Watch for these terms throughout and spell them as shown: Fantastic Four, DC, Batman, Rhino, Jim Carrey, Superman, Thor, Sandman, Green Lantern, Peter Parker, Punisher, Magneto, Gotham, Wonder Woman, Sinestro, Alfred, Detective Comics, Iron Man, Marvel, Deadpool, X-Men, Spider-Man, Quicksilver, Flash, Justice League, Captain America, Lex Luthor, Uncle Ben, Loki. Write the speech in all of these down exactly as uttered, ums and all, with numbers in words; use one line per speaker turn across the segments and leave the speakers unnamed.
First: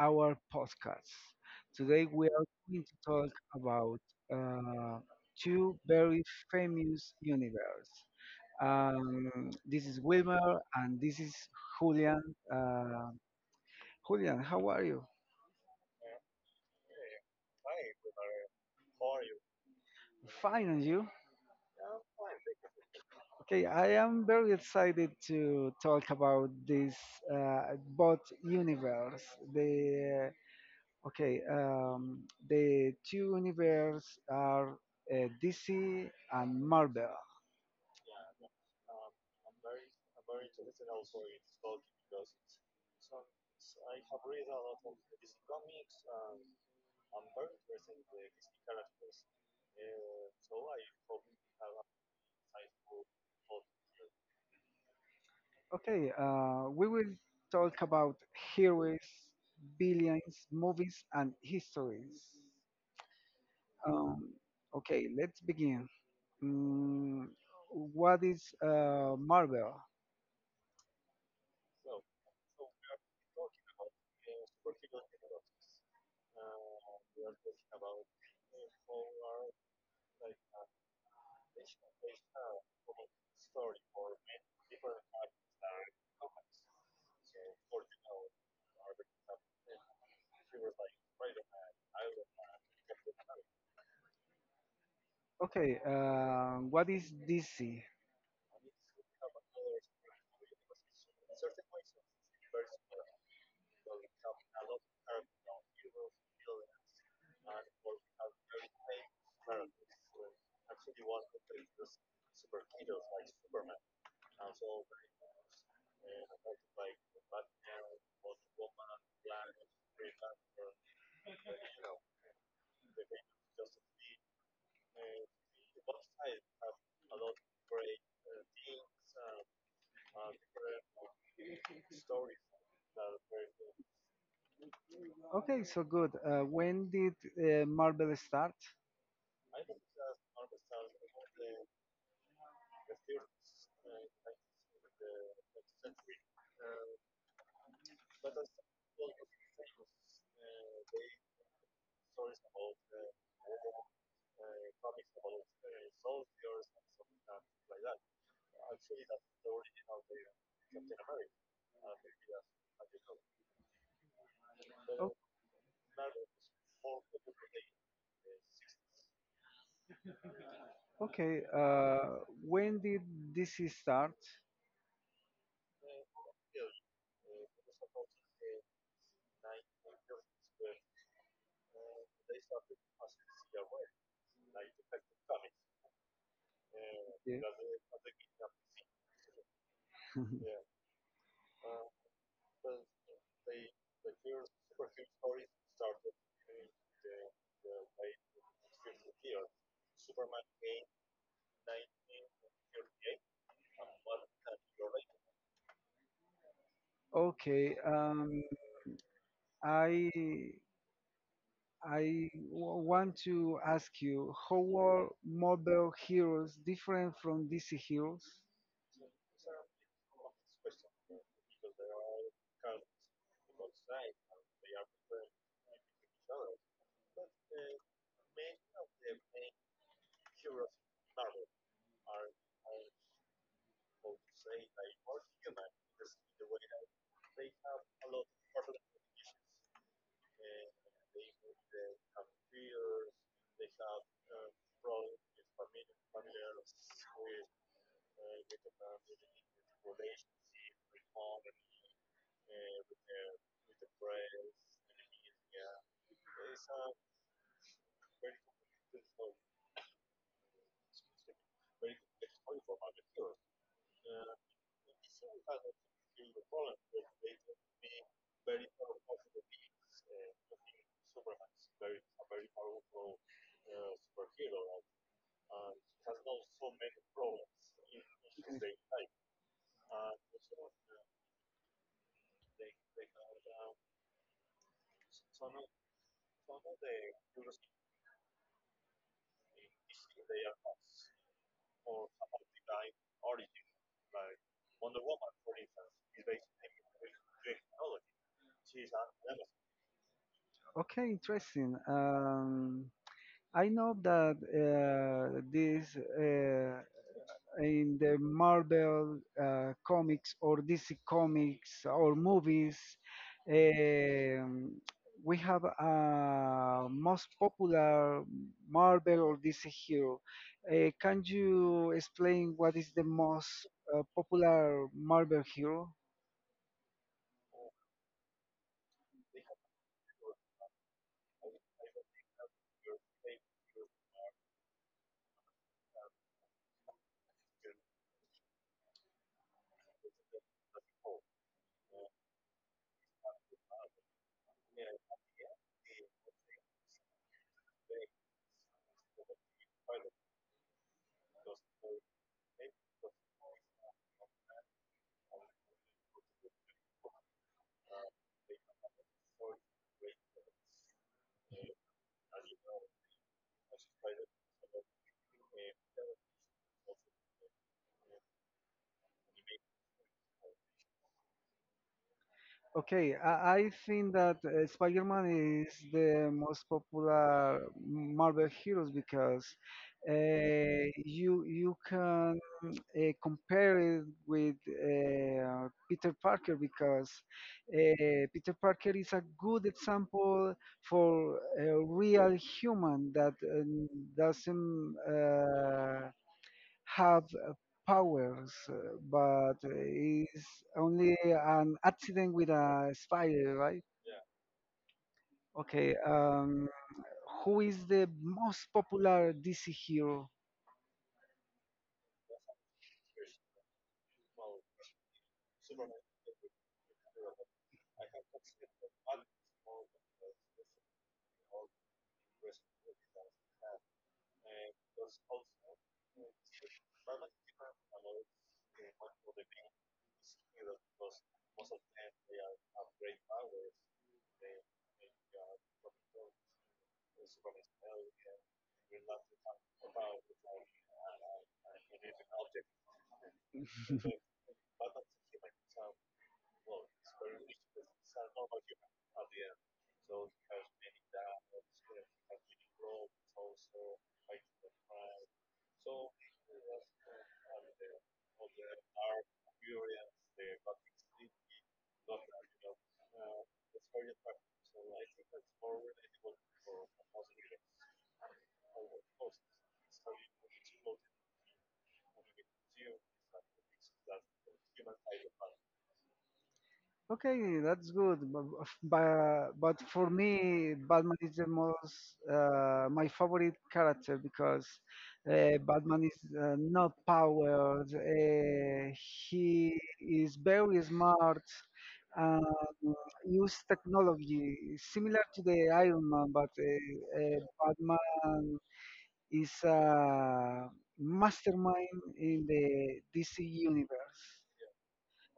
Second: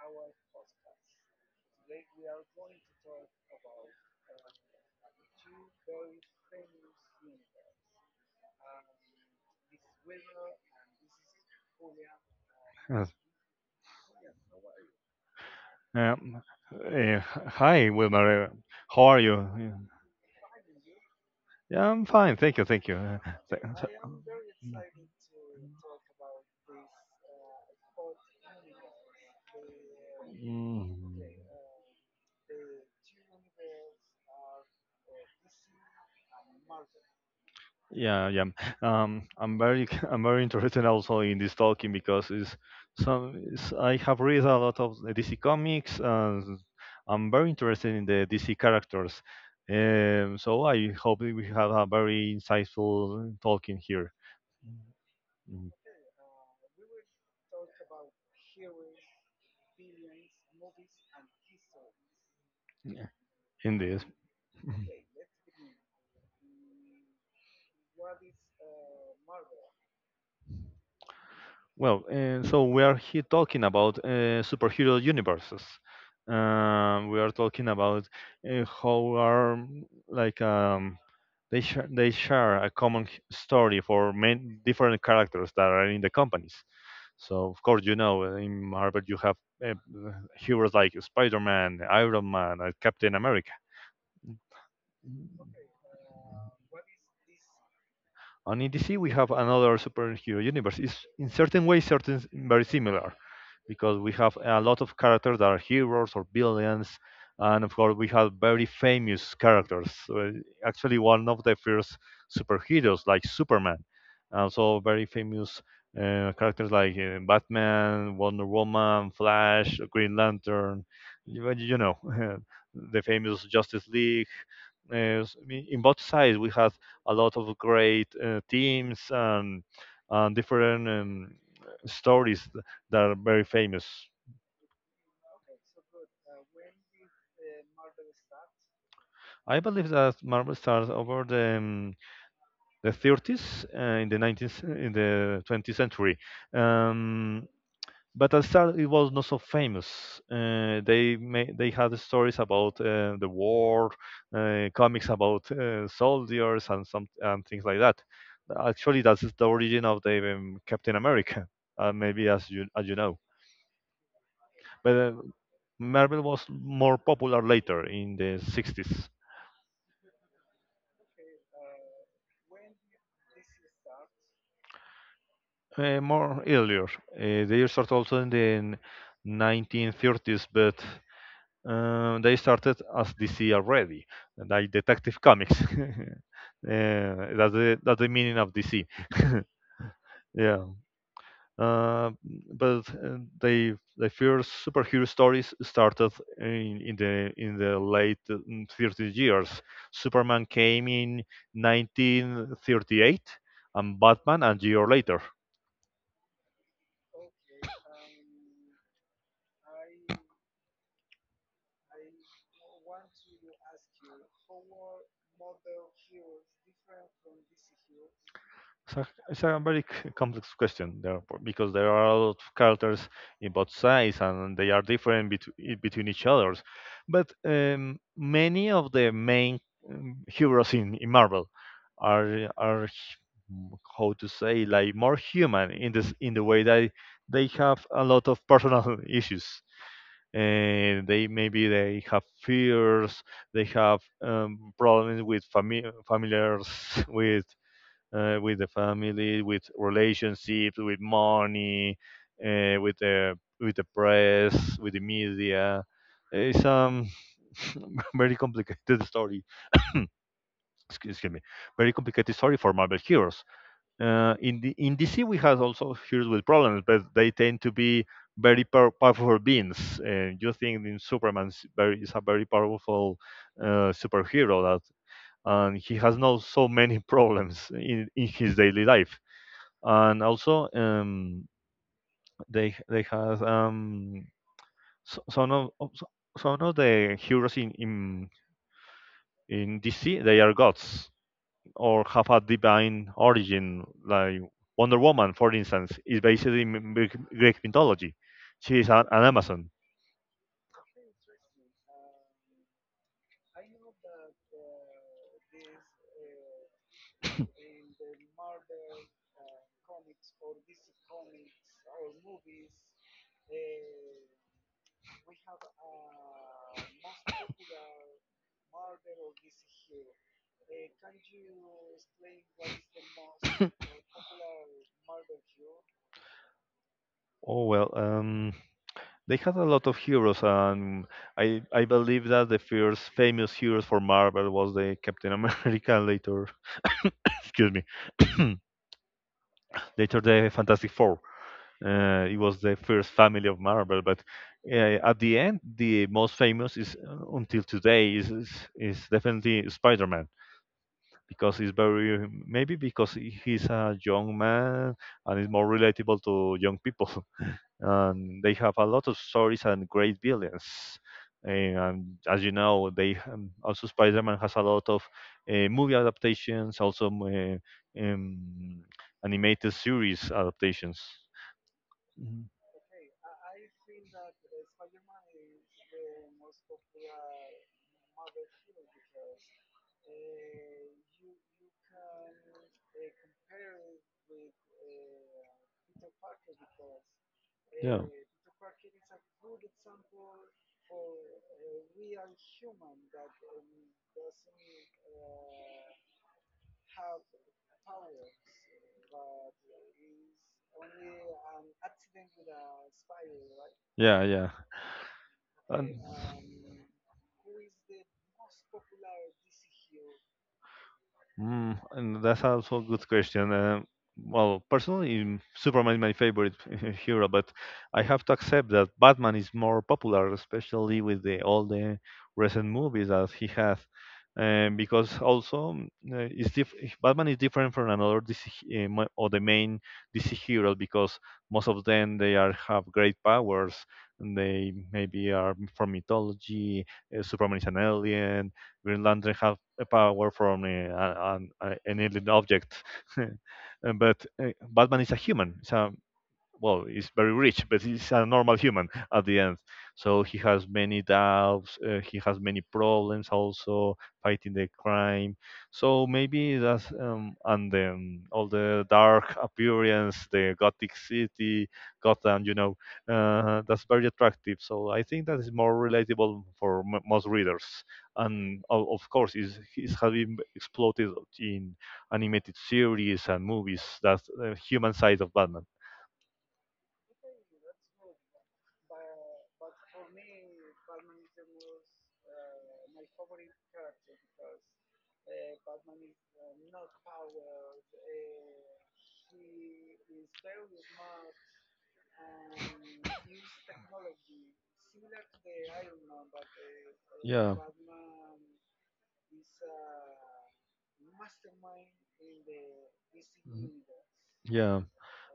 our podcast. Today, we are going to talk about uh, two very famous universe. Um, this is Wilmer and this is Julian. Uh,
Yes.
Julian, how are you?
Um, eh, Hi, Wilmer. uh, How are you? Yeah,
Fine, and you?
Yeah, I'm fine. Thank you. Thank you. Uh, th-
Okay, I
th-
am very excited to talk about this uh, bot universe. The
Mm.
Okay, um, The two universes are uh, D C and Marvel.
Yeah, yeah. Um, I'm very, I'm very interested also in this talking because it's some. It's, I have read a lot of the D C comics, and I'm very interested in the D C characters. Um, so I hope that we have a very insightful talking here. Mm,
Okay, uh, we will talk about heroes, villains, movies, and histories.
yeah, in this.
Um, okay, let's begin. Mm, what is uh, Marvel?
Well, and so we are here talking about uh, superhero universes. Um, we are talking about uh, how are mm, like um, they share they share a common h- story for many different characters that are in the companies. So of course you know uh, in Marvel you have uh, heroes like Spider-Man, Iron Man, uh, Captain America.
Okay, uh, what is D C?
And in D C we have another superhero universe. It's in certain ways certain very similar, because we have a lot of characters that are heroes or villains, and of course we have very famous characters. Uh, actually, one of the first superheroes like Superman, and so very famous uh, characters like uh, Batman, Wonder Woman, Flash, Green Lantern, you, you know, the famous Justice League. Uh, s- I mean, in both sides, we had a lot of great uh, teams and, and different um, stories that are very famous.
Okay, so good. Uh, when did uh, Marvel start?
I believe that Marvel started over the, um, the thirties uh, in the nineteenth in the twentieth century. Um, but at the start it was not so famous. Uh, they ma- they had stories about uh, the war, uh, comics about uh, soldiers and some and things like that. Actually, that's the origin of the um, Captain America, uh, maybe as you as you know. But uh, Marvel was more popular later in the sixties.
Okay, uh, when did this start?
Uh, more earlier. Uh, they start also in the nineteen thirties, but uh, they started as D C already, like Detective Comics. Uh,
Yeah.
that's the that's the meaning of D C. yeah, uh, but uh, they the first superhero stories started in, in the in the late thirties. Years. Superman came in nineteen thirty-eight, and Batman a year later.
Okay, um, I I w- want to ask you, how are Mobile Heroes different from D C Heroes?
It's a, it's a very c- complex question there, b- because there are a lot of characters in both sides and they are different between between each others. But um, many of the main um, heroes in, in Marvel are are h- m- how to say, like more human, in this in the way that they have a lot of personal issues. And they maybe they have fears, they have um, problems with fami- familiars, with uh, with the family, with relationships, with money, uh, with the with the press, with the media. It's um Very complicated story. Excuse me, very complicated story for Marvel heroes. Uh, in the in D C, we had also heroes with problems, but they tend to be very pow- powerful beings. Uh, you think in Superman, is very is a very powerful uh, superhero that, and he has not so many problems in, in his daily life. And also um, they they have um, s- some of of- so, some of the heroes in, in in D C they are gods or have a divine origin. Like Wonder Woman, for instance, is based in m- Greek Greek mythology. She is an, an Amazon.
Okay, interesting. Um, I know that uh, this uh, in the Marvel uh, comics or D C comics or movies, um, we have a most popular Marvel or D C hero. Uh, can you explain what is the most uh, popular Marvel hero?
Oh well, um, they had a lot of heroes, and I I believe that the first famous heroes for Marvel was the Captain America. Later, excuse me, later the Fantastic Four. Uh, it was the first family of Marvel, but uh, at the end, the most famous is uh, until today is is, is definitely Spider-Man, because he's very maybe because he's a young man and is more relatable to young people, and they have a lot of stories and great villains. Eh, And as you know, they um, also Spider-Man has a lot of uh, movie adaptations, also uh, um, animated series adaptations. Mhm.
Okay, I, I think that uh, Spider-Man is the most popular Marvel heroes because uh, you you can uh, compare it with uh, Peter Parker because
Yeah.
uh, Peter Parker is a good example for a real human that uh, doesn't uh, have uh, powers, uh, but uh, is only an accident with a spider, right?
Yeah, yeah.
Okay,
And
um, who is the most popular D C hero?
Um, Mm, and that's also a good question. Uh, well, personally, mm, Superman is my favorite hero, but I have to accept that Batman is more popular, especially with the, all the recent movies that he has. Um, because also, mm, uh, it's diff- Batman is different from another D C, he- uh, mo- or the main D C heroes, because most of them they are have great powers and they maybe are from mythology. Uh, Superman is an alien, Greenlanders have a power from uh, an, an alien object, but uh, Batman is a human. It's a Well, he's very rich, but he's a normal human at the end. So he has many doubts. Uh, he has many problems also fighting the crime. So maybe that's um, and then all the dark appearance, the gothic city, Gotham. You know, uh, that's very attractive. So I think that is more relatable for m- most readers. And o- of course, is is having exploited in animated series and movies that uh, human side of Batman.
Okay, that's good. But, but for me, Batman is the most uh, my favorite character because uh, Batman is uh, not powered. Uh, he is very smart and use technology similar to the Iron Man, but uh, uh,
Yeah.
Batman is a mastermind in the D C
Mhm.
universe.
Yeah.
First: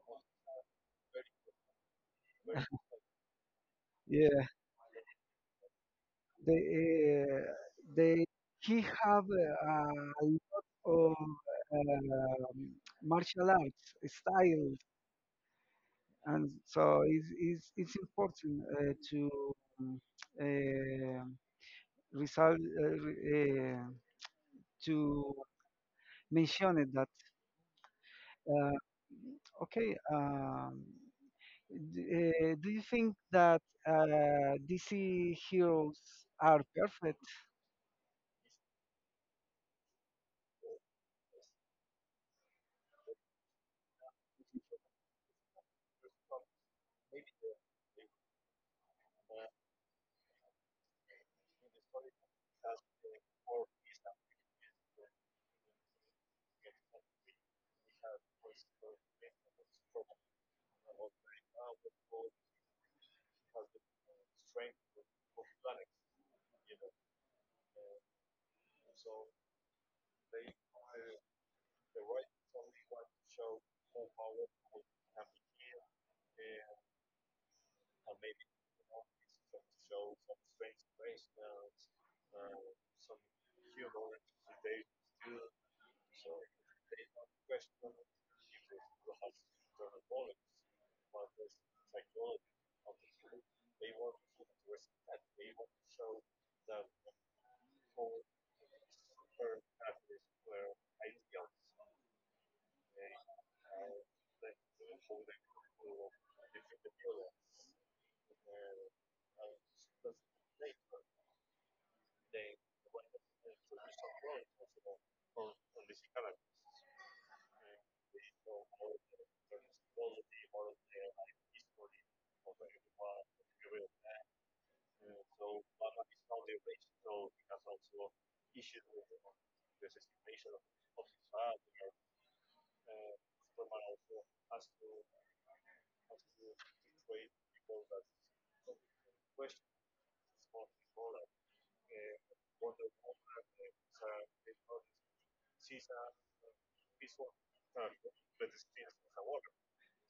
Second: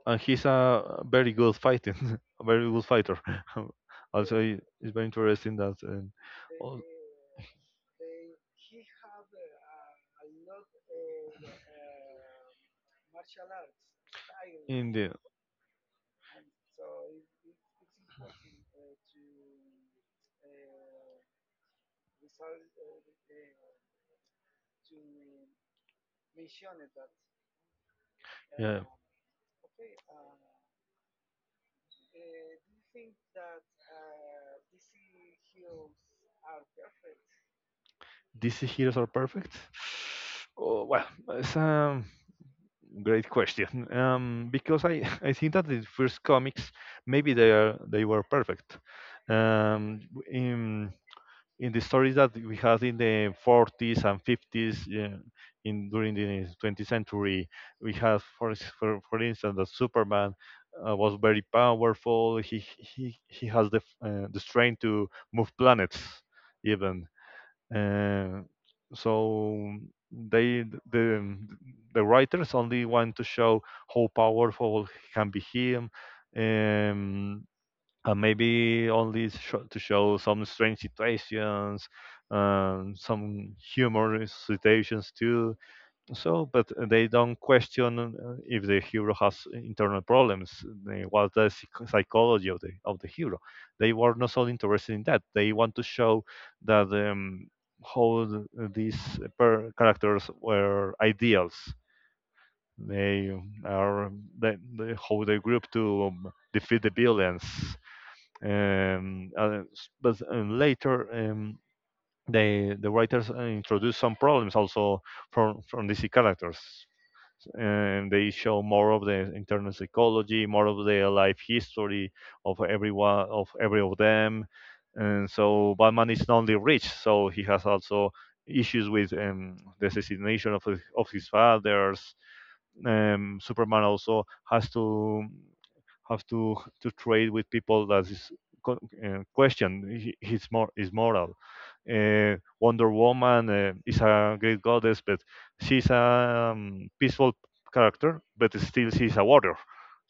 And he's a very good fighting, a very good fighter. Also,
Yeah.
i- it's very interesting that um,
They,
all
uh, they, he have uh, a lot of um martial arts styles,
in the
and so it's, it's, it's important uh, to um, uh, result uh, re- uh, to mention it that uh,
yeah,
okay. Um, d- uh, do you think that uh, D C heroes are perfect?
D C heroes are perfect. Oh, well, it's um, great question. Um, because I, I think that the first comics maybe they are they were perfect. Um, in in the stories that we had in the forties and fifties, yeah, in during the twentieth century, we had for ins- for, for instance that Superman uh, was very powerful. He he he has the f- uh, the strength to move planets even. Uh, so they the the writers only want to show how powerful can be him, um, and maybe only sho to show some strange situations, um, some humorous situations too. So but they don't question uh, if the hero has internal problems, uh, what's the psych- psychology of the of the hero. They were not so interested in that. They want to show that um, how th- these per- characters were ideals. They are they, they How they group to um, defeat the villains. Um, uh, s- but uh, Later um, they the writers uh, introduce some problems also from from D C characters, and they show more of the internal psychology, more of their life history of everyone of every of them. And so Batman is not only rich, so he has also issues with um, the assassination of his, of his fathers. Um, Superman also has to have to to trade with people that is co- uh, question his mor his moral. Uh, Wonder Woman uh, is a great goddess, but she's a um, peaceful character, but still she's a warrior.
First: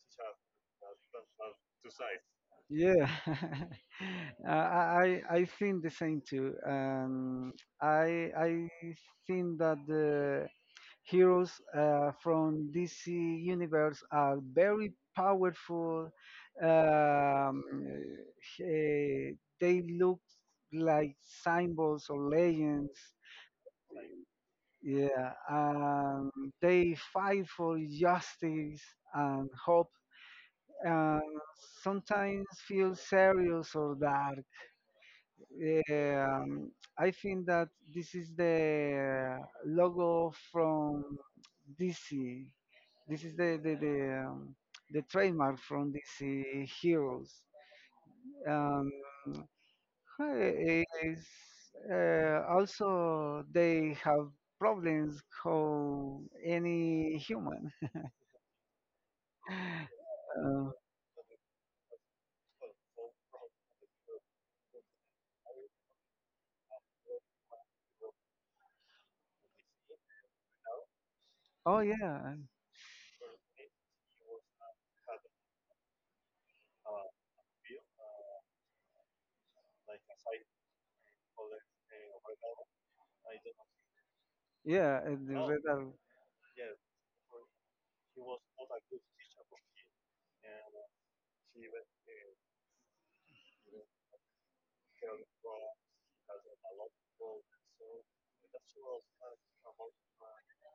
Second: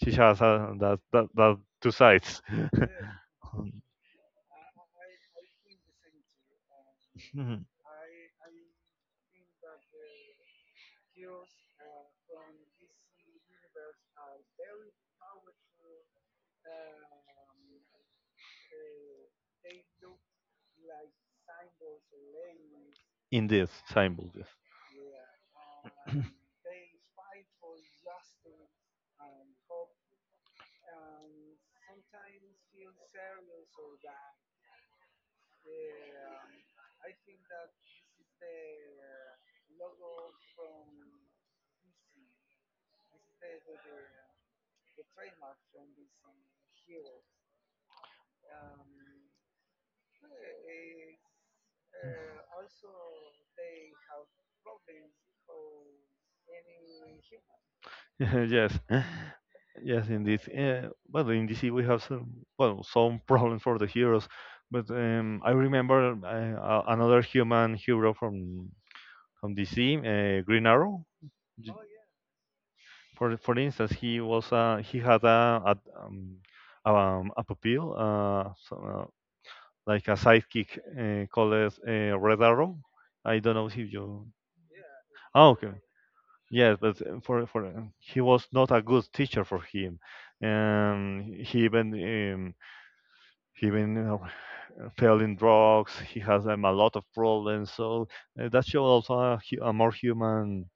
She has uh, that, that that two sides.
Yeah, uh, I I I think the same too. Um,
in
I I think that the heroes uh, from D C universe are very powerful. Um, eh, they look like symbols or legends.
this Seinfeld. Yes.
Yeah, um, they fight for justice and hope, and sometimes feel serious or dark. Um, I think that this is the logo from D C. This is the the the, um, the trademark from D C Heroes. Um, eh, is uh, also they have problems how any human.
Yes. Yes, indeed.
Uh,
Uh, but in D C we have some, well, some problems for the heroes, but um, I remember uh, another human hero from on D C, uh, Green Arrow.
oh yeah,
For for instance, he was uh, he had a a, um, um, a pupil, uh, so, uh, like a sidekick uh, called uh, Red Arrow. I don't know if you.
yeah, and the
Oh,
red
okay.
are,
Yes, but uh, for for uh, he was not a good teacher for him. Um, he even um, he even uh, fell in drugs. He has um, a lot of problems. So uh, that shows also a, a more human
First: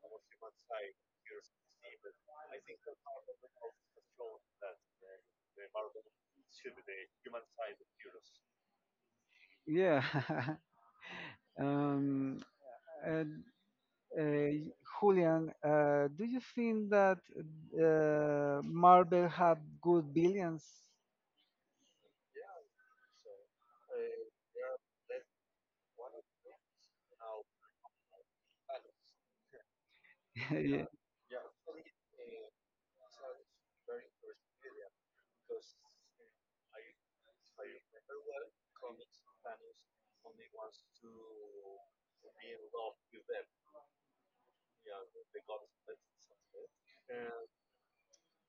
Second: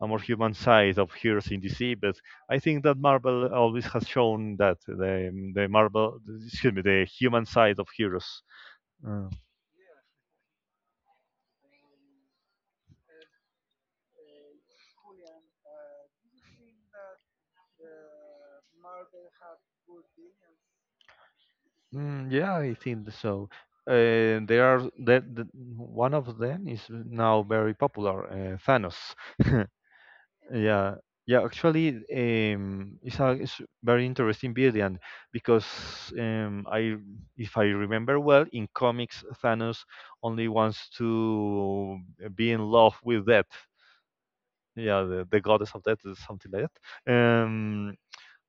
a more human side of heroes in D C. But I think that Marvel always has shown that the the Marvel, excuse me, the human side of heroes. Uh,
yeah. um, uh, Uh, Julian, uh, do you think that uh, Marvel have good villains?
mm, yeah, I think so. Uh, there are that the, One of them is now very popular, uh, Thanos.
Yeah.
Yeah, yeah. Actually, um, it's a it's very interesting variant because um, I, if I remember well, in comics Thanos only wants to eh, be in love with death. Yeah, the, the goddess of death is something like that,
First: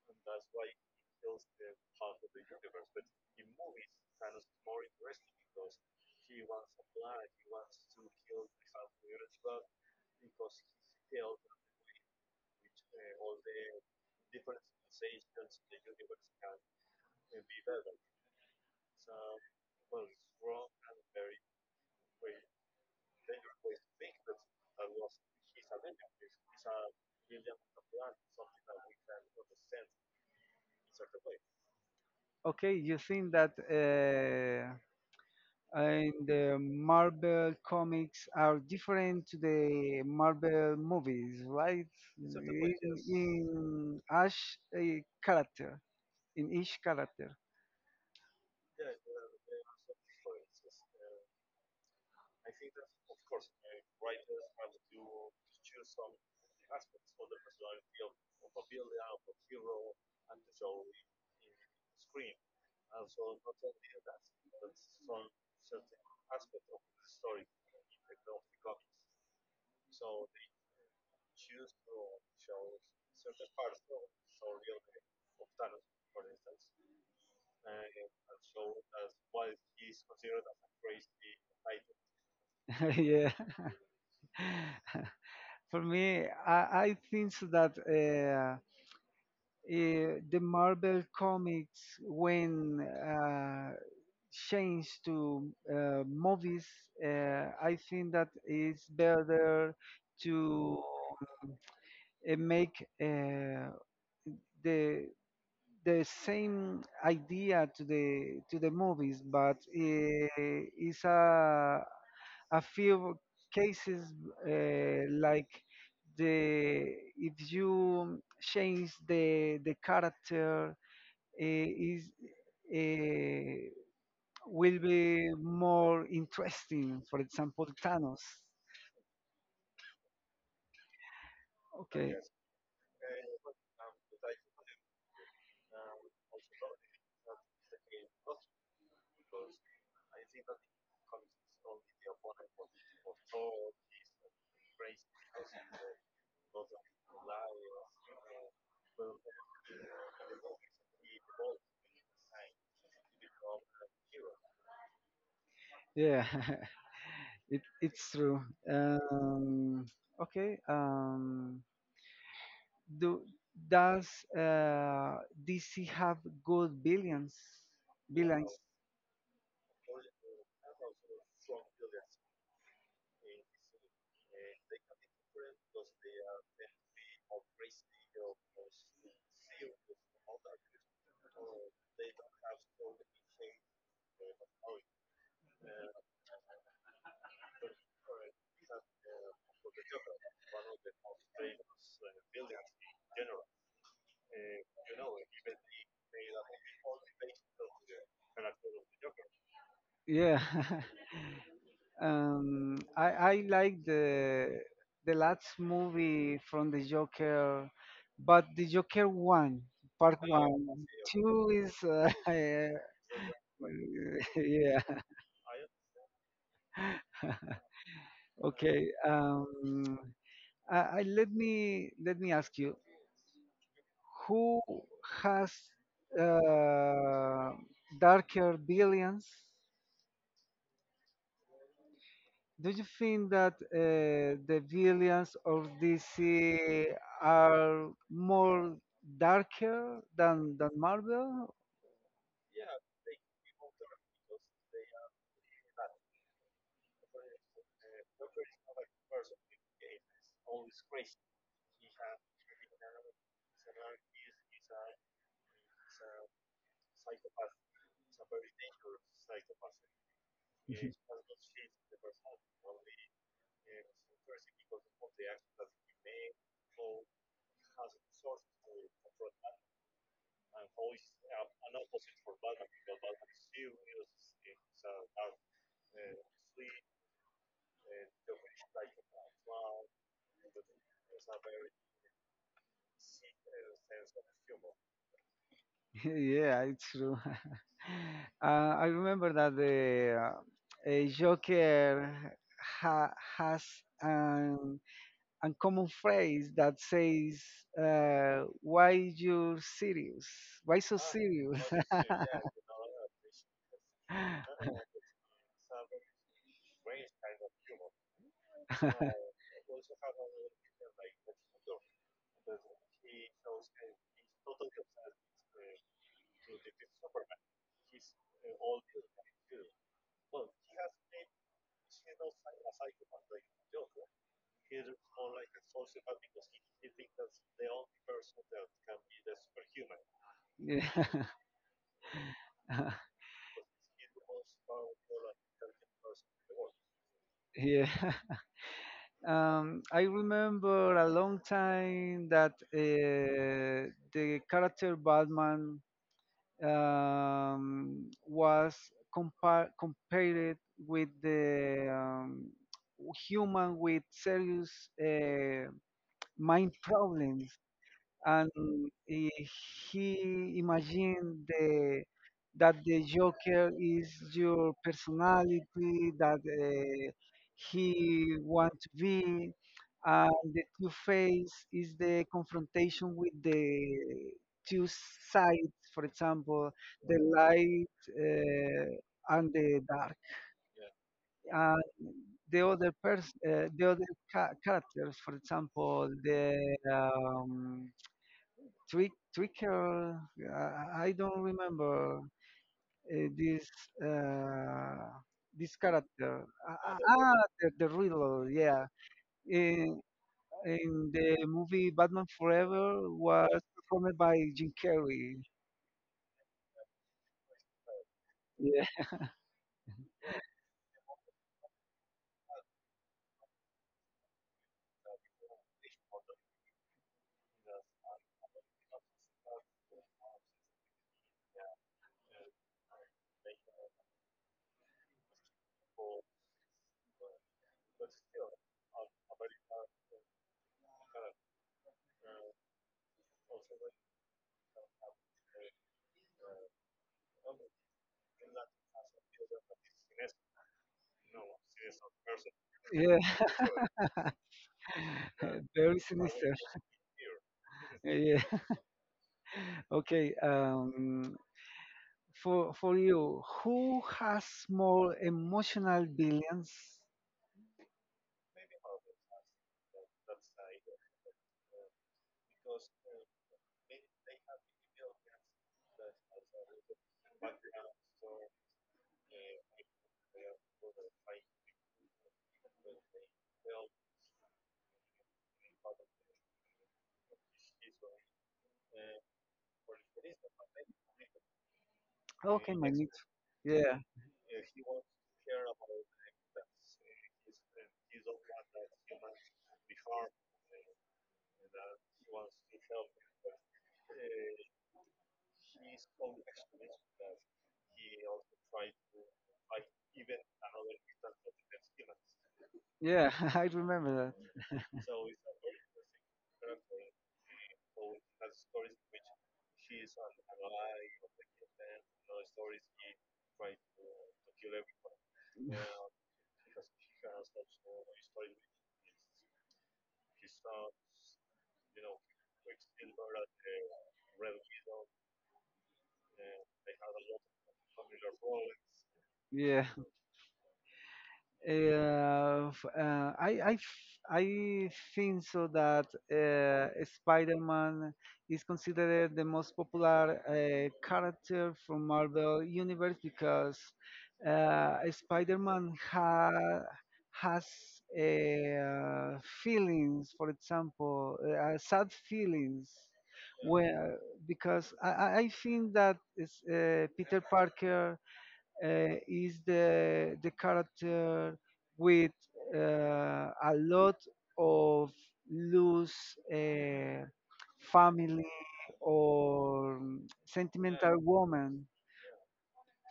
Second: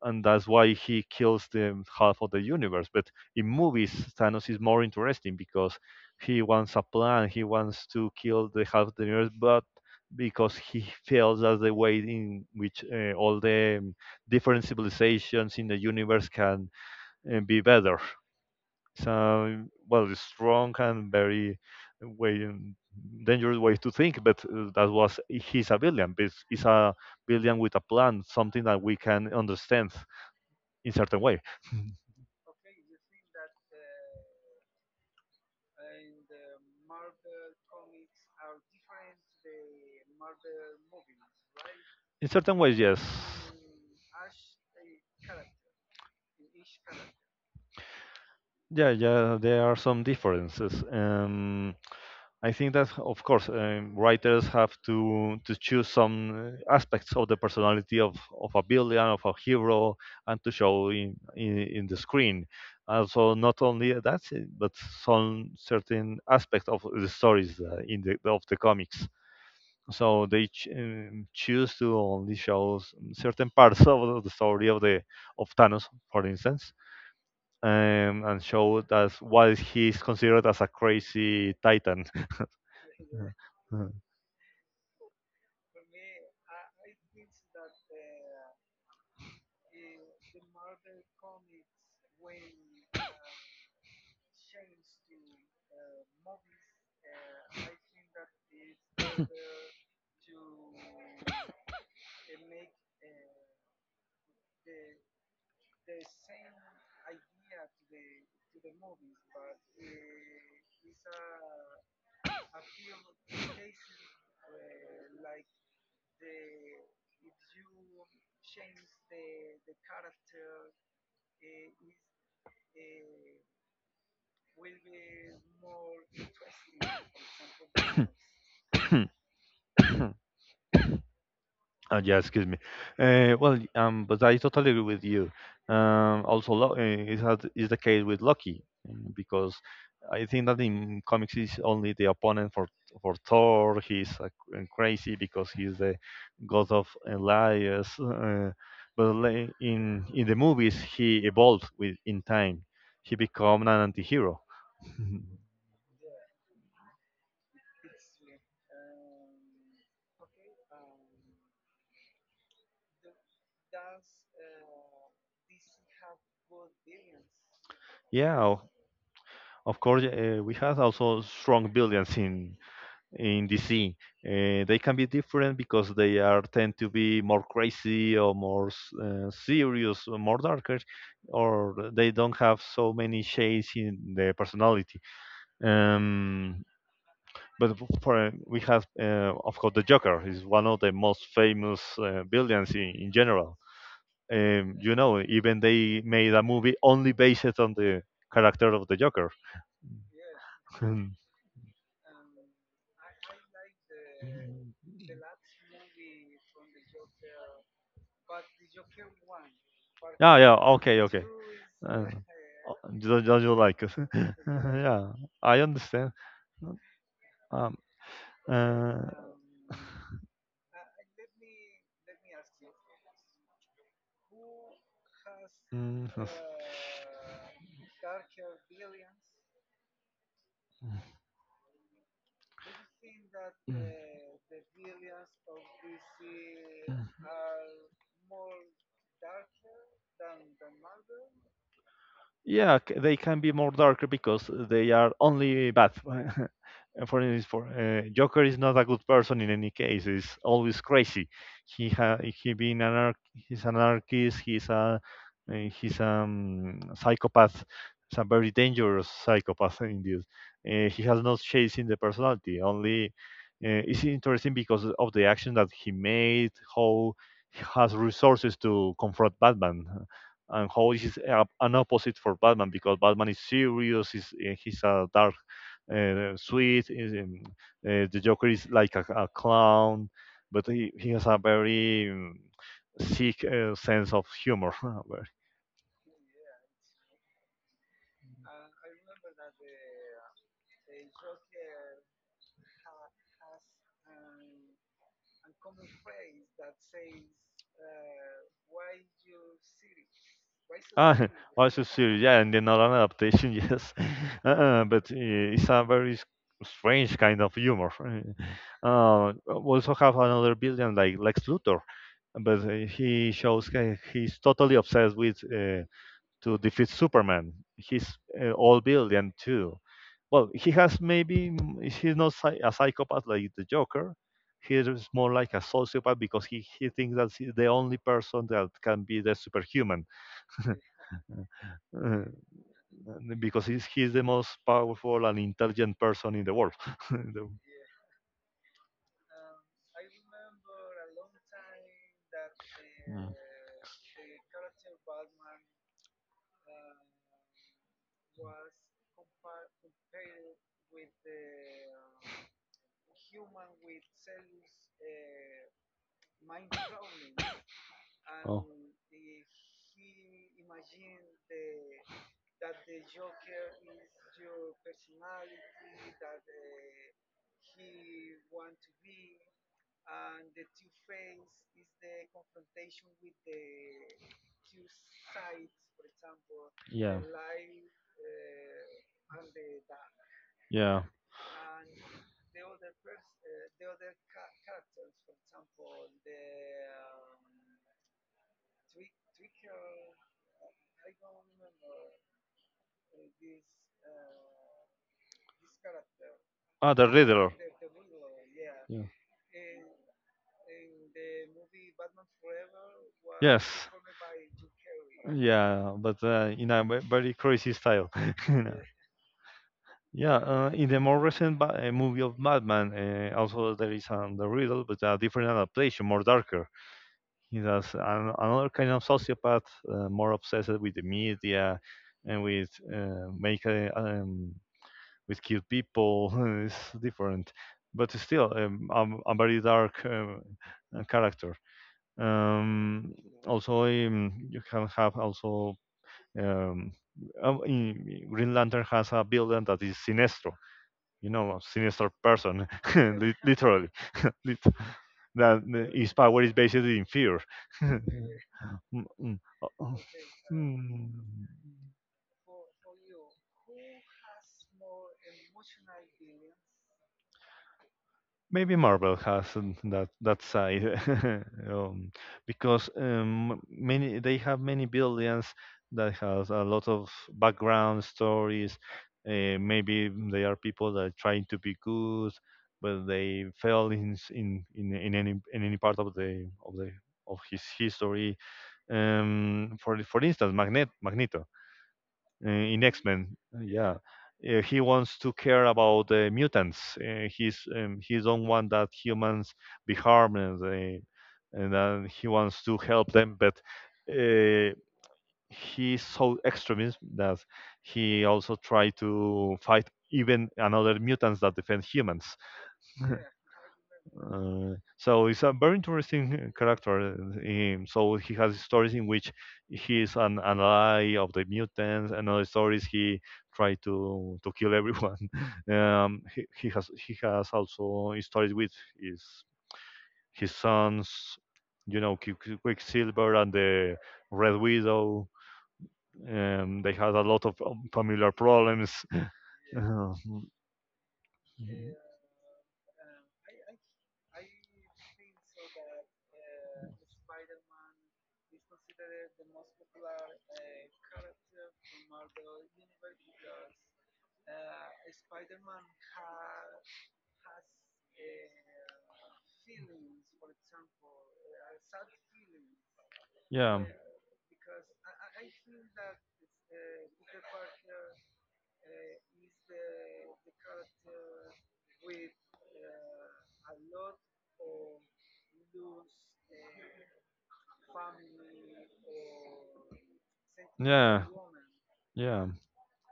and that's why he kills the half of the universe. But in movies, Thanos is more interesting because he wants a plan, he wants to kill the half of the universe, but because he feels that's the way in which uh, all the um, different civilizations in the universe can uh, be better. So, well, it's strong and very uh, way um, dangerous way to think, but uh, that was he's a villain. But he's a villain with a plan, something that we can understand in certain way.
Okay, you think that uh, in the Marvel comics are different to the Marvel movies, right?
In
In
certain
certain ways,
ways, yes.
in yes. in each uh, character, in each character.
Yeah, yeah, there are some differences. Um, I think that, of course, um, writers have to to choose some uh, aspects of the personality of, of a villain, of a hero, and to show in, in, in the screen. Also, not only that, but some certain aspect of the stories uh, in the of the comics. so they ch- um, choose to only show s- certain parts of the story of the of Thanos, for instance, um, and show as what is- he is considered as a crazy titan.
Yeah. For me, I, I think so that. Uh, eh, the Marvel comics when uh, changed to uh, movies, uh, I think that it's better to uh, make uh, the the same idea to the to the movies, but uh, it's a a few cases uh, like the if you change the the character eh, is eh, will be more interesting. For example, Thanos.
Uh,
Okay.
yeah, excuse me. Uh, well, um, but I totally agree with you. Um, also, lo- uh, it has, is the case with Loki mm, because I think that in comics he's only the opponent for for Thor. He's uh, c- crazy because he's the god of uh, liars. Uh, but la- in in the movies he evolved with in time. He became an anti-hero.
Yeah, it, it's true. Um, okay. Um, do does uh, D C have good billions?
Yeah,
Billions.
o- of course. Uh, we have also strong villains in in D C. Uh, they can be different because they are tend to be more crazy or more uh, serious or more darker, or they don't have so many shades in their personality. Um, but f- for, uh, we have, uh, of course, the Joker is one of the most famous uh, villains in, in general. Um, you know, even they made a movie only based on the character of the Joker.
Yeah. Um, I I like the the last movie from the Joker, but the Joker one, part
Yeah,
Ah,
yeah,
one,
okay, okay.
two is
Uh,
uh, I,
just, just you
uh,
like it.
yeah.
Yeah, I understand. Um,
Okay.
uh,
Um, I, I, let me let me ask you, who has
mm, yes.
uh, darker billions? Do you think that uh, the villains of D C
Mm.
are more darker than than Marvel?
Yeah, c- they can be more darker because they are only bad. For instance, for uh, Joker is not a good person in any case. He's always crazy. He ha- he being an anarch- he's an anarchist. He's a uh, he's a um, psychopath. He's a very dangerous psychopath indeed. Uh, he has no shades in the personality. Only uh, It's interesting because of the action that he made. How he has resources to confront Batman and how is a, an opposite for Batman because Batman is serious, he's, uh, he's a dark, uh, sweet. Is, um, uh, the Joker is like a, a clown, but he, he has a very um, sick uh, sense of humor. uh,
Yeah, it's true. uh, I remember that the uh, uh, Joker ha- has an uncommon phrase that says, uh, "Why you serious? Why so
Ah,
serious?"
also serious, yeah, and then not an adaptation, yes. Uh-uh, but uh, It's a very s- strange kind of humor. Uh, Also have another villain like Lex Luthor, but uh, he shows ki- he's totally obsessed with uh, to defeat Superman. He's uh, all billion too. Well, he has maybe mm, he's not psy- a psychopath like the Joker. He is more like a sociopath because he, he thinks that he's the only person that can be the superhuman
Yeah.
uh, because he's, he's the most powerful and intelligent person in the world. The-
Yeah. Um, I remember a long time that
Mm.
uh, the character Batman um, was compar compared with the um, human with serious uh, mind problems and
Oh,
he, he imagined the that the Joker is your personality that uh, he want to be, and the Two Face is the confrontation with the two sides, for example,
yeah,
the light uh, and the dark.
yeah.
And the other pers- uh, the other ca- characters, for example, the um, Trick Tricker. I I don't remember uh, this uh, this character. Ah,
Ah,
ah,
the
ah,
Riddler.
the, the Riddler. Yeah.
Yeah.
In, in the movie Batman Forever was
Yes.
performed by Jim Carrey.
Yeah, but uh, in a ve- very crazy style. You know.
Yeah.
Yeah, uh, in the more recent ba- uh, movie of Batman, uh, also there is um, the riddle, but a different adaptation, more darker. He does an, another kind of sociopath, uh, more obsessed with the media and with uh, make uh, um, with cute people. It's different, but still um, a, a very dark um, uh, character. Um, Also, um, you can have also um, uh, in, Green Lantern has a villain that is Sinestro. You know, a sinister person,
Yeah.
lit- literally. Lit- that uh,
Very
his power is
sinister.
basically in fear.
Yeah.
Mm, mm, uh, uh,
Okay.
mm.
Um, for for you, who has more emotional billions?
Maybe Marvel has um, that that side um, because um, many they have many villains that has a lot of background stories. Uh, maybe they are people that are trying to be good, but they fail in s- in, in in any in any part of the of the of his history. Um, for for instance, Magnet Magneto uh,
Okay,
in
my next.
X-Men. Uh, Yeah,
Yeah.
Uh, he wants to care about uh, mutants. Uh, he's um, he don't want that humans be harmed, and, they, and then he wants to help them. But uh, he's so extremist that he also try to fight even another mutants that defend humans.
Yeah. I remember
Uh, so it's a very interesting character. Um, so he has stories in which he is an ally of the mutants, and other stories he tried to to kill everyone.
that.
um, he, he has he has also stories with his his sons, you know, Qui- Qui- Quicksilver and the Red Widow. Um, they had a lot of um, familiar problems.
Yeah,
Uh,
uh, f- uh, I, I, f- I think so that uh, Spider-Man is considered the most popular uh, character from Marvel Universe because uh, Spider-Man ha has uh, feelings, for example, uh, sad feelings.
yeah,
Where because I, I I think that is, uh, Peter Parker uh, is the the character with uh, a lot of loose uh, family or mm, sentimental
yeah,
woman.
yeah.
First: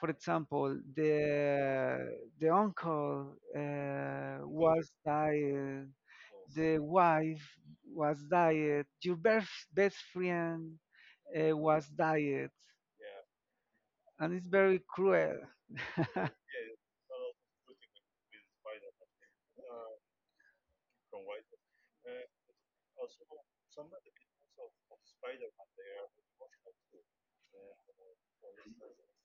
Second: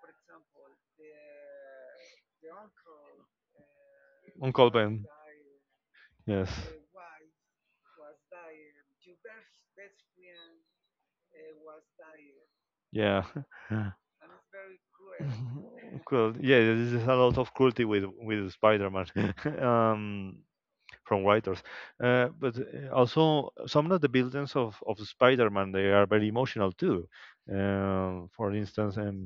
For example, the the uncle uh,
Uncle
was
Ben.
died,
Yes.
the wife was died, your best best friend uh, was died,
Yeah.
and it's very cruel.
Cool. Yeah, there's a lot of cruelty with with Spider-Man. Um, from writers. Uh, but uh, Also some of the buildings of, of Spider-Man they are very emotional too. Um, for instance, um,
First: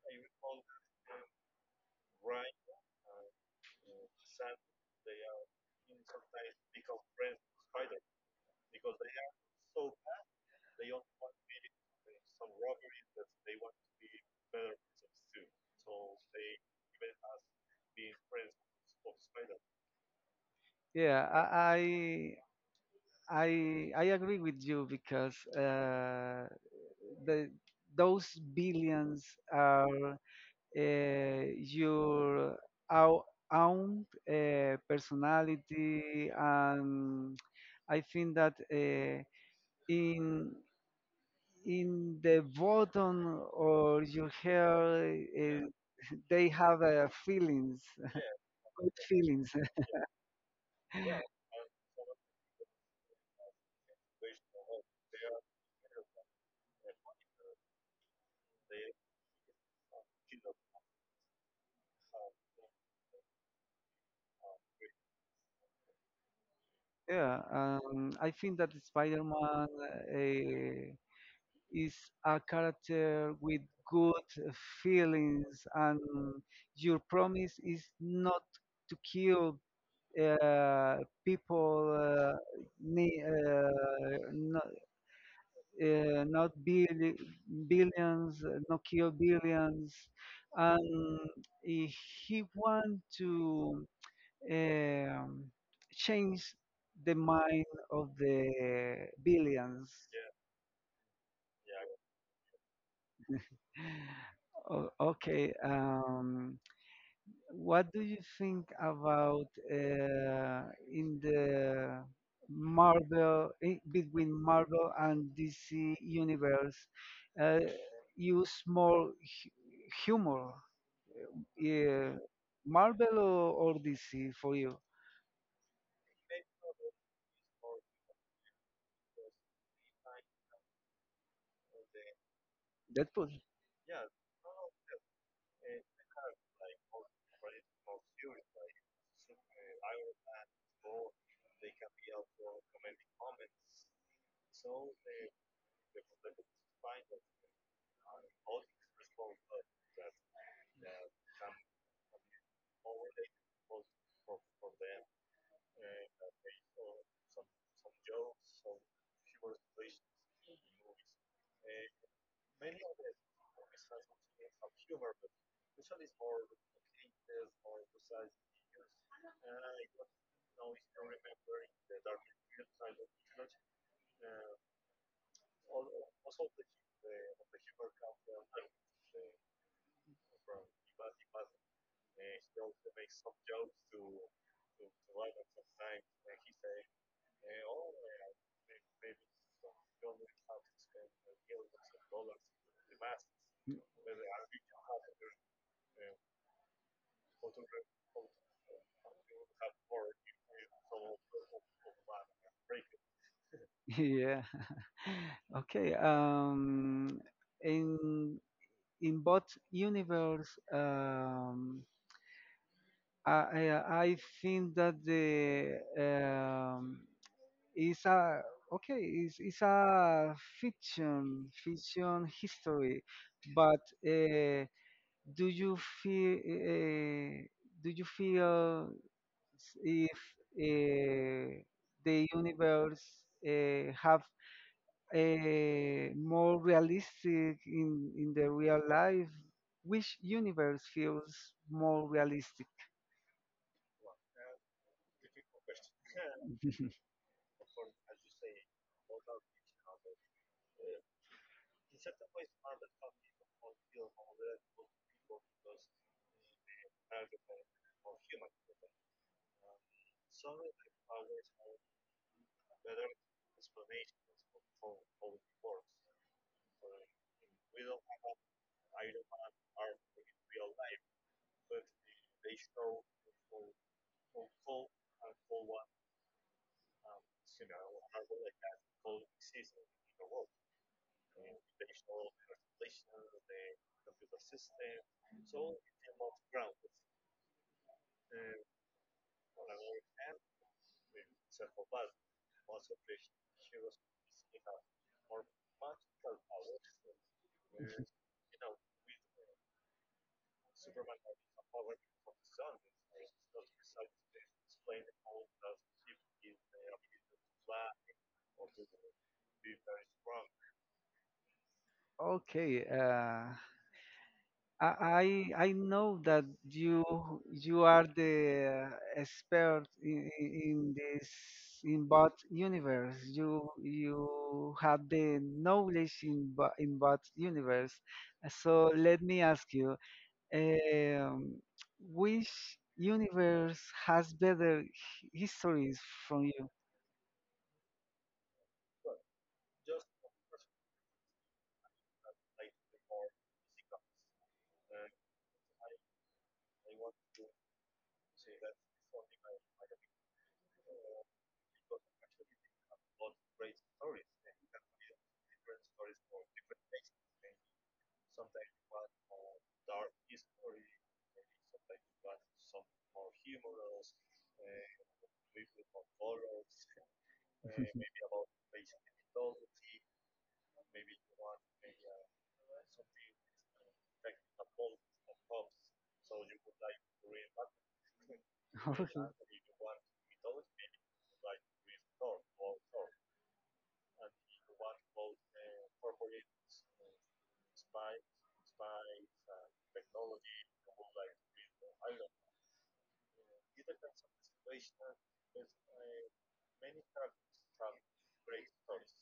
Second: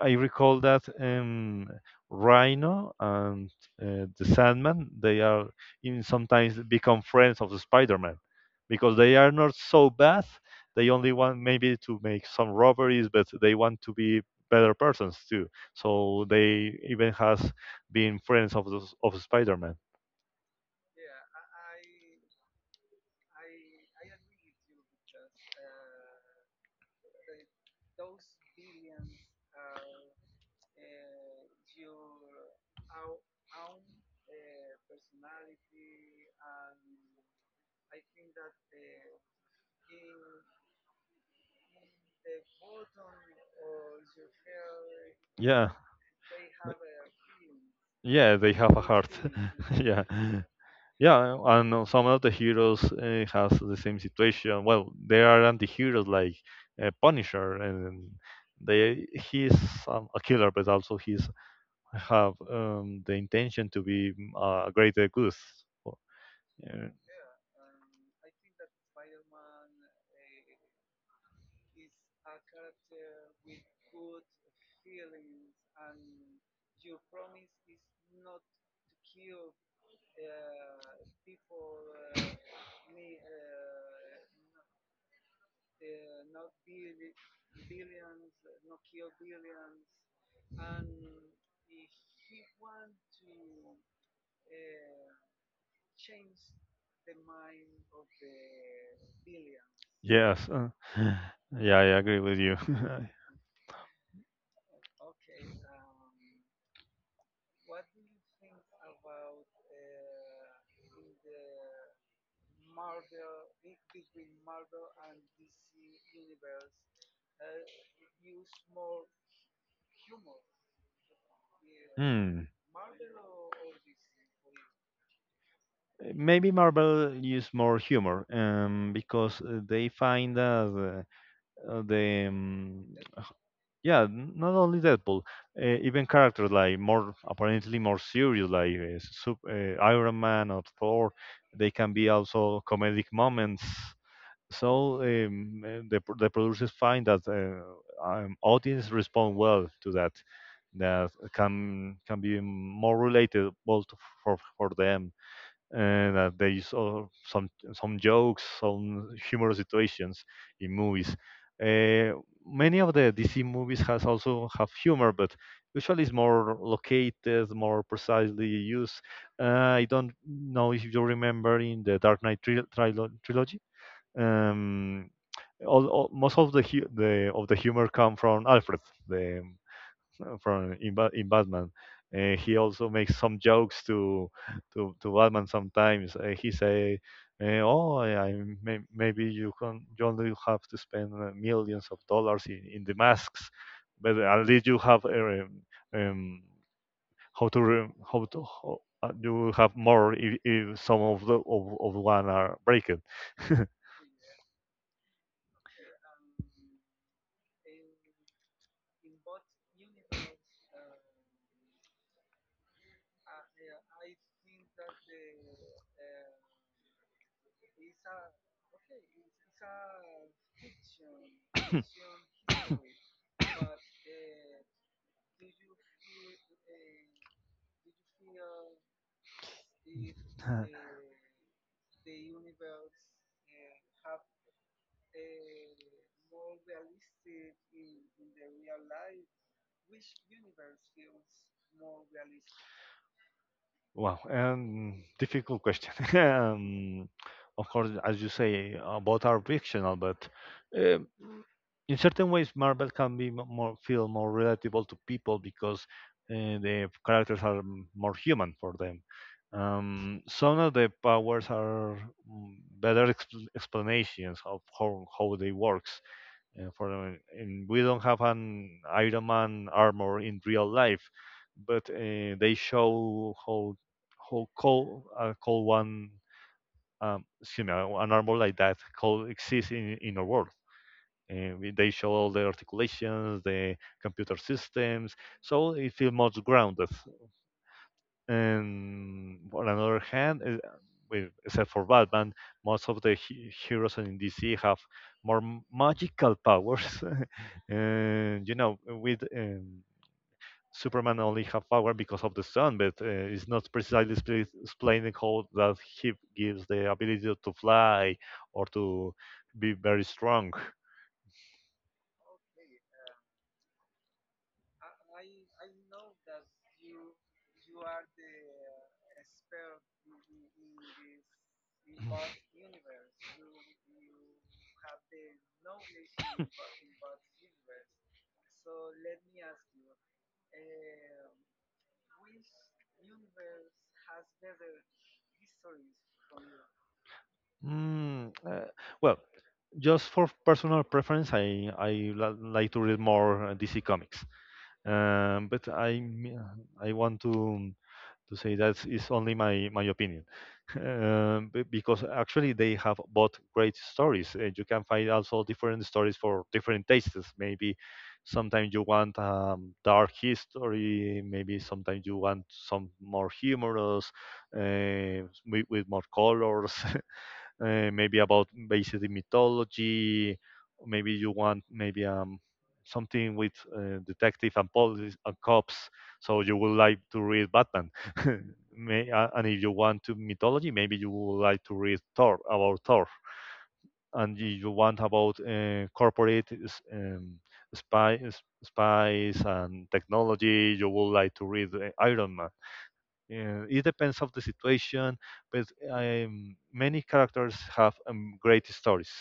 I I recall that um, Rhino and uh, the Sandman they are in sometimes become friends of the Spider-Man because they are not so bad. They only want maybe to make some robberies, but they want to be better persons too. So they even has been friends of the, of Spider-Man.
Yeah, I, I I agree with you because uh, the those billions are uh, your ou- own uh, personality, and I think that uh, in in the bottom or your hair,
Yeah.
uh, they have uh, feelings,
Yeah, they have a
good
heart.
feelings.
Yeah, yeah, and uh, some of the heroes uh, has the same situation. Well, there are anti-heroes like uh, Punisher, and they he's um, a killer, but also he's have um, the intention to be mm, a greater good. Well, yeah,
Yeah, um, I think that Spider-Man. Uh, is a character with good feelings, and your promise is not to kill uh, people, uh, ni- uh, not, uh, not billi- billions, uh, not kill billions, and if he want to um, change the mind of the billions.
Yes, uh, yeah, I agree with you.
O- okay. Um, What do you think about uh, in the Marvel i- between Marvel and D C universe uh, use more hu- humor? Yeah.
Hmm.
Marvel or, or D C for you?
Maybe Marvel use more humor, um, because uh, they find that uh, uh, the um,
Deadpool.
yeah, n- not only deadpool uh, even characters like more apparently more serious like uh, Sup- uh, iron man or thor they can be also comedic moments so um, uh, the, pro- the producers find that uh, um, audience respond well to that that can can be more relatable to, for for them and uh, they saw some some jokes, some humorous situations in movies. Uh, Many of the D C movies has also have humor, but usually it's more located, more precisely used. Uh, I don't know if you remember in the Dark Knight tril trilo trilogy. Um, all, all, Most of the hu- the of the humor come from Alfred, the uh, from in, Ba- in Batman. Uh, he also makes some jokes to to, to Batman sometimes. Uh, he say, uh, "Oh, I, I may, maybe you can you only have to spend uh, millions of dollars in, in the masks, but at least you have um, um, how to re- how to how, uh, you have more if, if some of the of, of one are breaking."
Yeah. Okay. Um, in in both universe, um, I I I think that the um, It's a okay. It's it's a fiction fiction history, but uh, do you feel uh, do you feel s- if uh, the universe uh, have uh, more realistic in in the real life? Which universe feels more realistic?
Wow, um, difficult question. um, of course, as you say, uh, both are fictional, but um in certain ways, Marvel can be m- more feel more relatable to people because uh, the characters are m- more human for them. Um, some of the powers are mm, better expl- explanations of how how they work. Uh, for uh, And we don't have an Iron Man armor in real life, but uh, they show how how cold uh, cold one um, excuse me uh, an armor like that cold exists in in our world. And we- they show all the articulations, the computer systems, so it feels much grounded. And on another hand, eh, with, except for Batman, most of the he- heroes in D C have more m- magical powers. And you know, with um, Superman only have power because of the sun, but uh, it's not precisely spli- explaining how that he gives the ability to fly or to be very strong.
Okay. Uh, I I I know that you you are the expert in, in this in both universe. You you have the knowledge in bo- in both universe. So let me ask you, um, which universe has better h- histories from you?
Mm, uh, well, just for personal preference, I I la- like to read more uh, D C comics. Um, but I I want to to say that is only my my opinion, um, be- because actually they have both great stories. Uh, you can find also different stories for different tastes. Maybe sometimes you want um, dark history. Maybe sometimes you want some more humorous, uh, with, with more colors. Uh, maybe about basic mythology. Maybe you want maybe um, something with uh, detective and police and cops. So you would like to read Batman.
Okay.
May, uh, and if you want to mythology, maybe you would like to read Thor about Thor. And if you want about uh, corporate um, spy, spies and technology, you would like to read uh, Iron Man. Uh, it depends of the situation, but um, many characters have um, great stories.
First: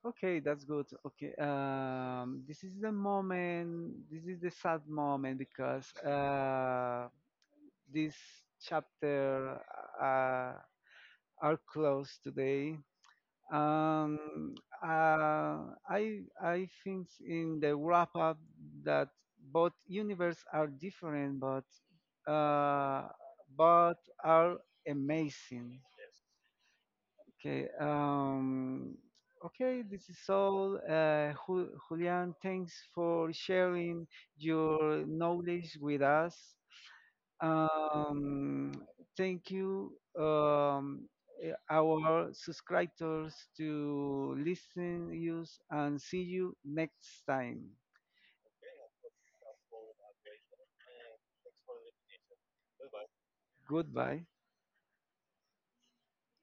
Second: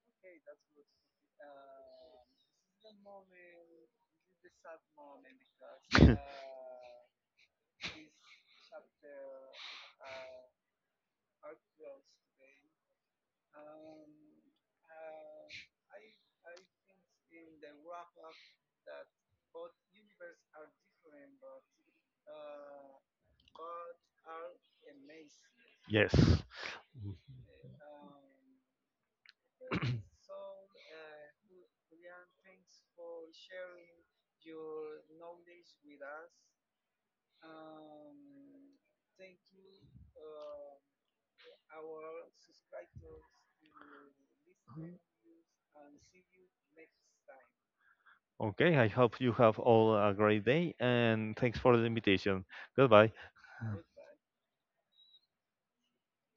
Okay, that's good. Okay, um, this is the moment. This is the sad moment because uh, this chapter uh, are closed today. Um, uh, I I think in the wrap up that both universes are different, but uh, but are amazing.
Yes. Mm.
Okay. Um, okay. This is all. Uh, Ju- Julian, thanks for sharing your knowledge with us. Um, Thank you, um, eh, our subscribers, to listen, use, and see you next time.
Okay, I hope you have all a great day and thanks for the invitation. Goodbye.
Goodbye.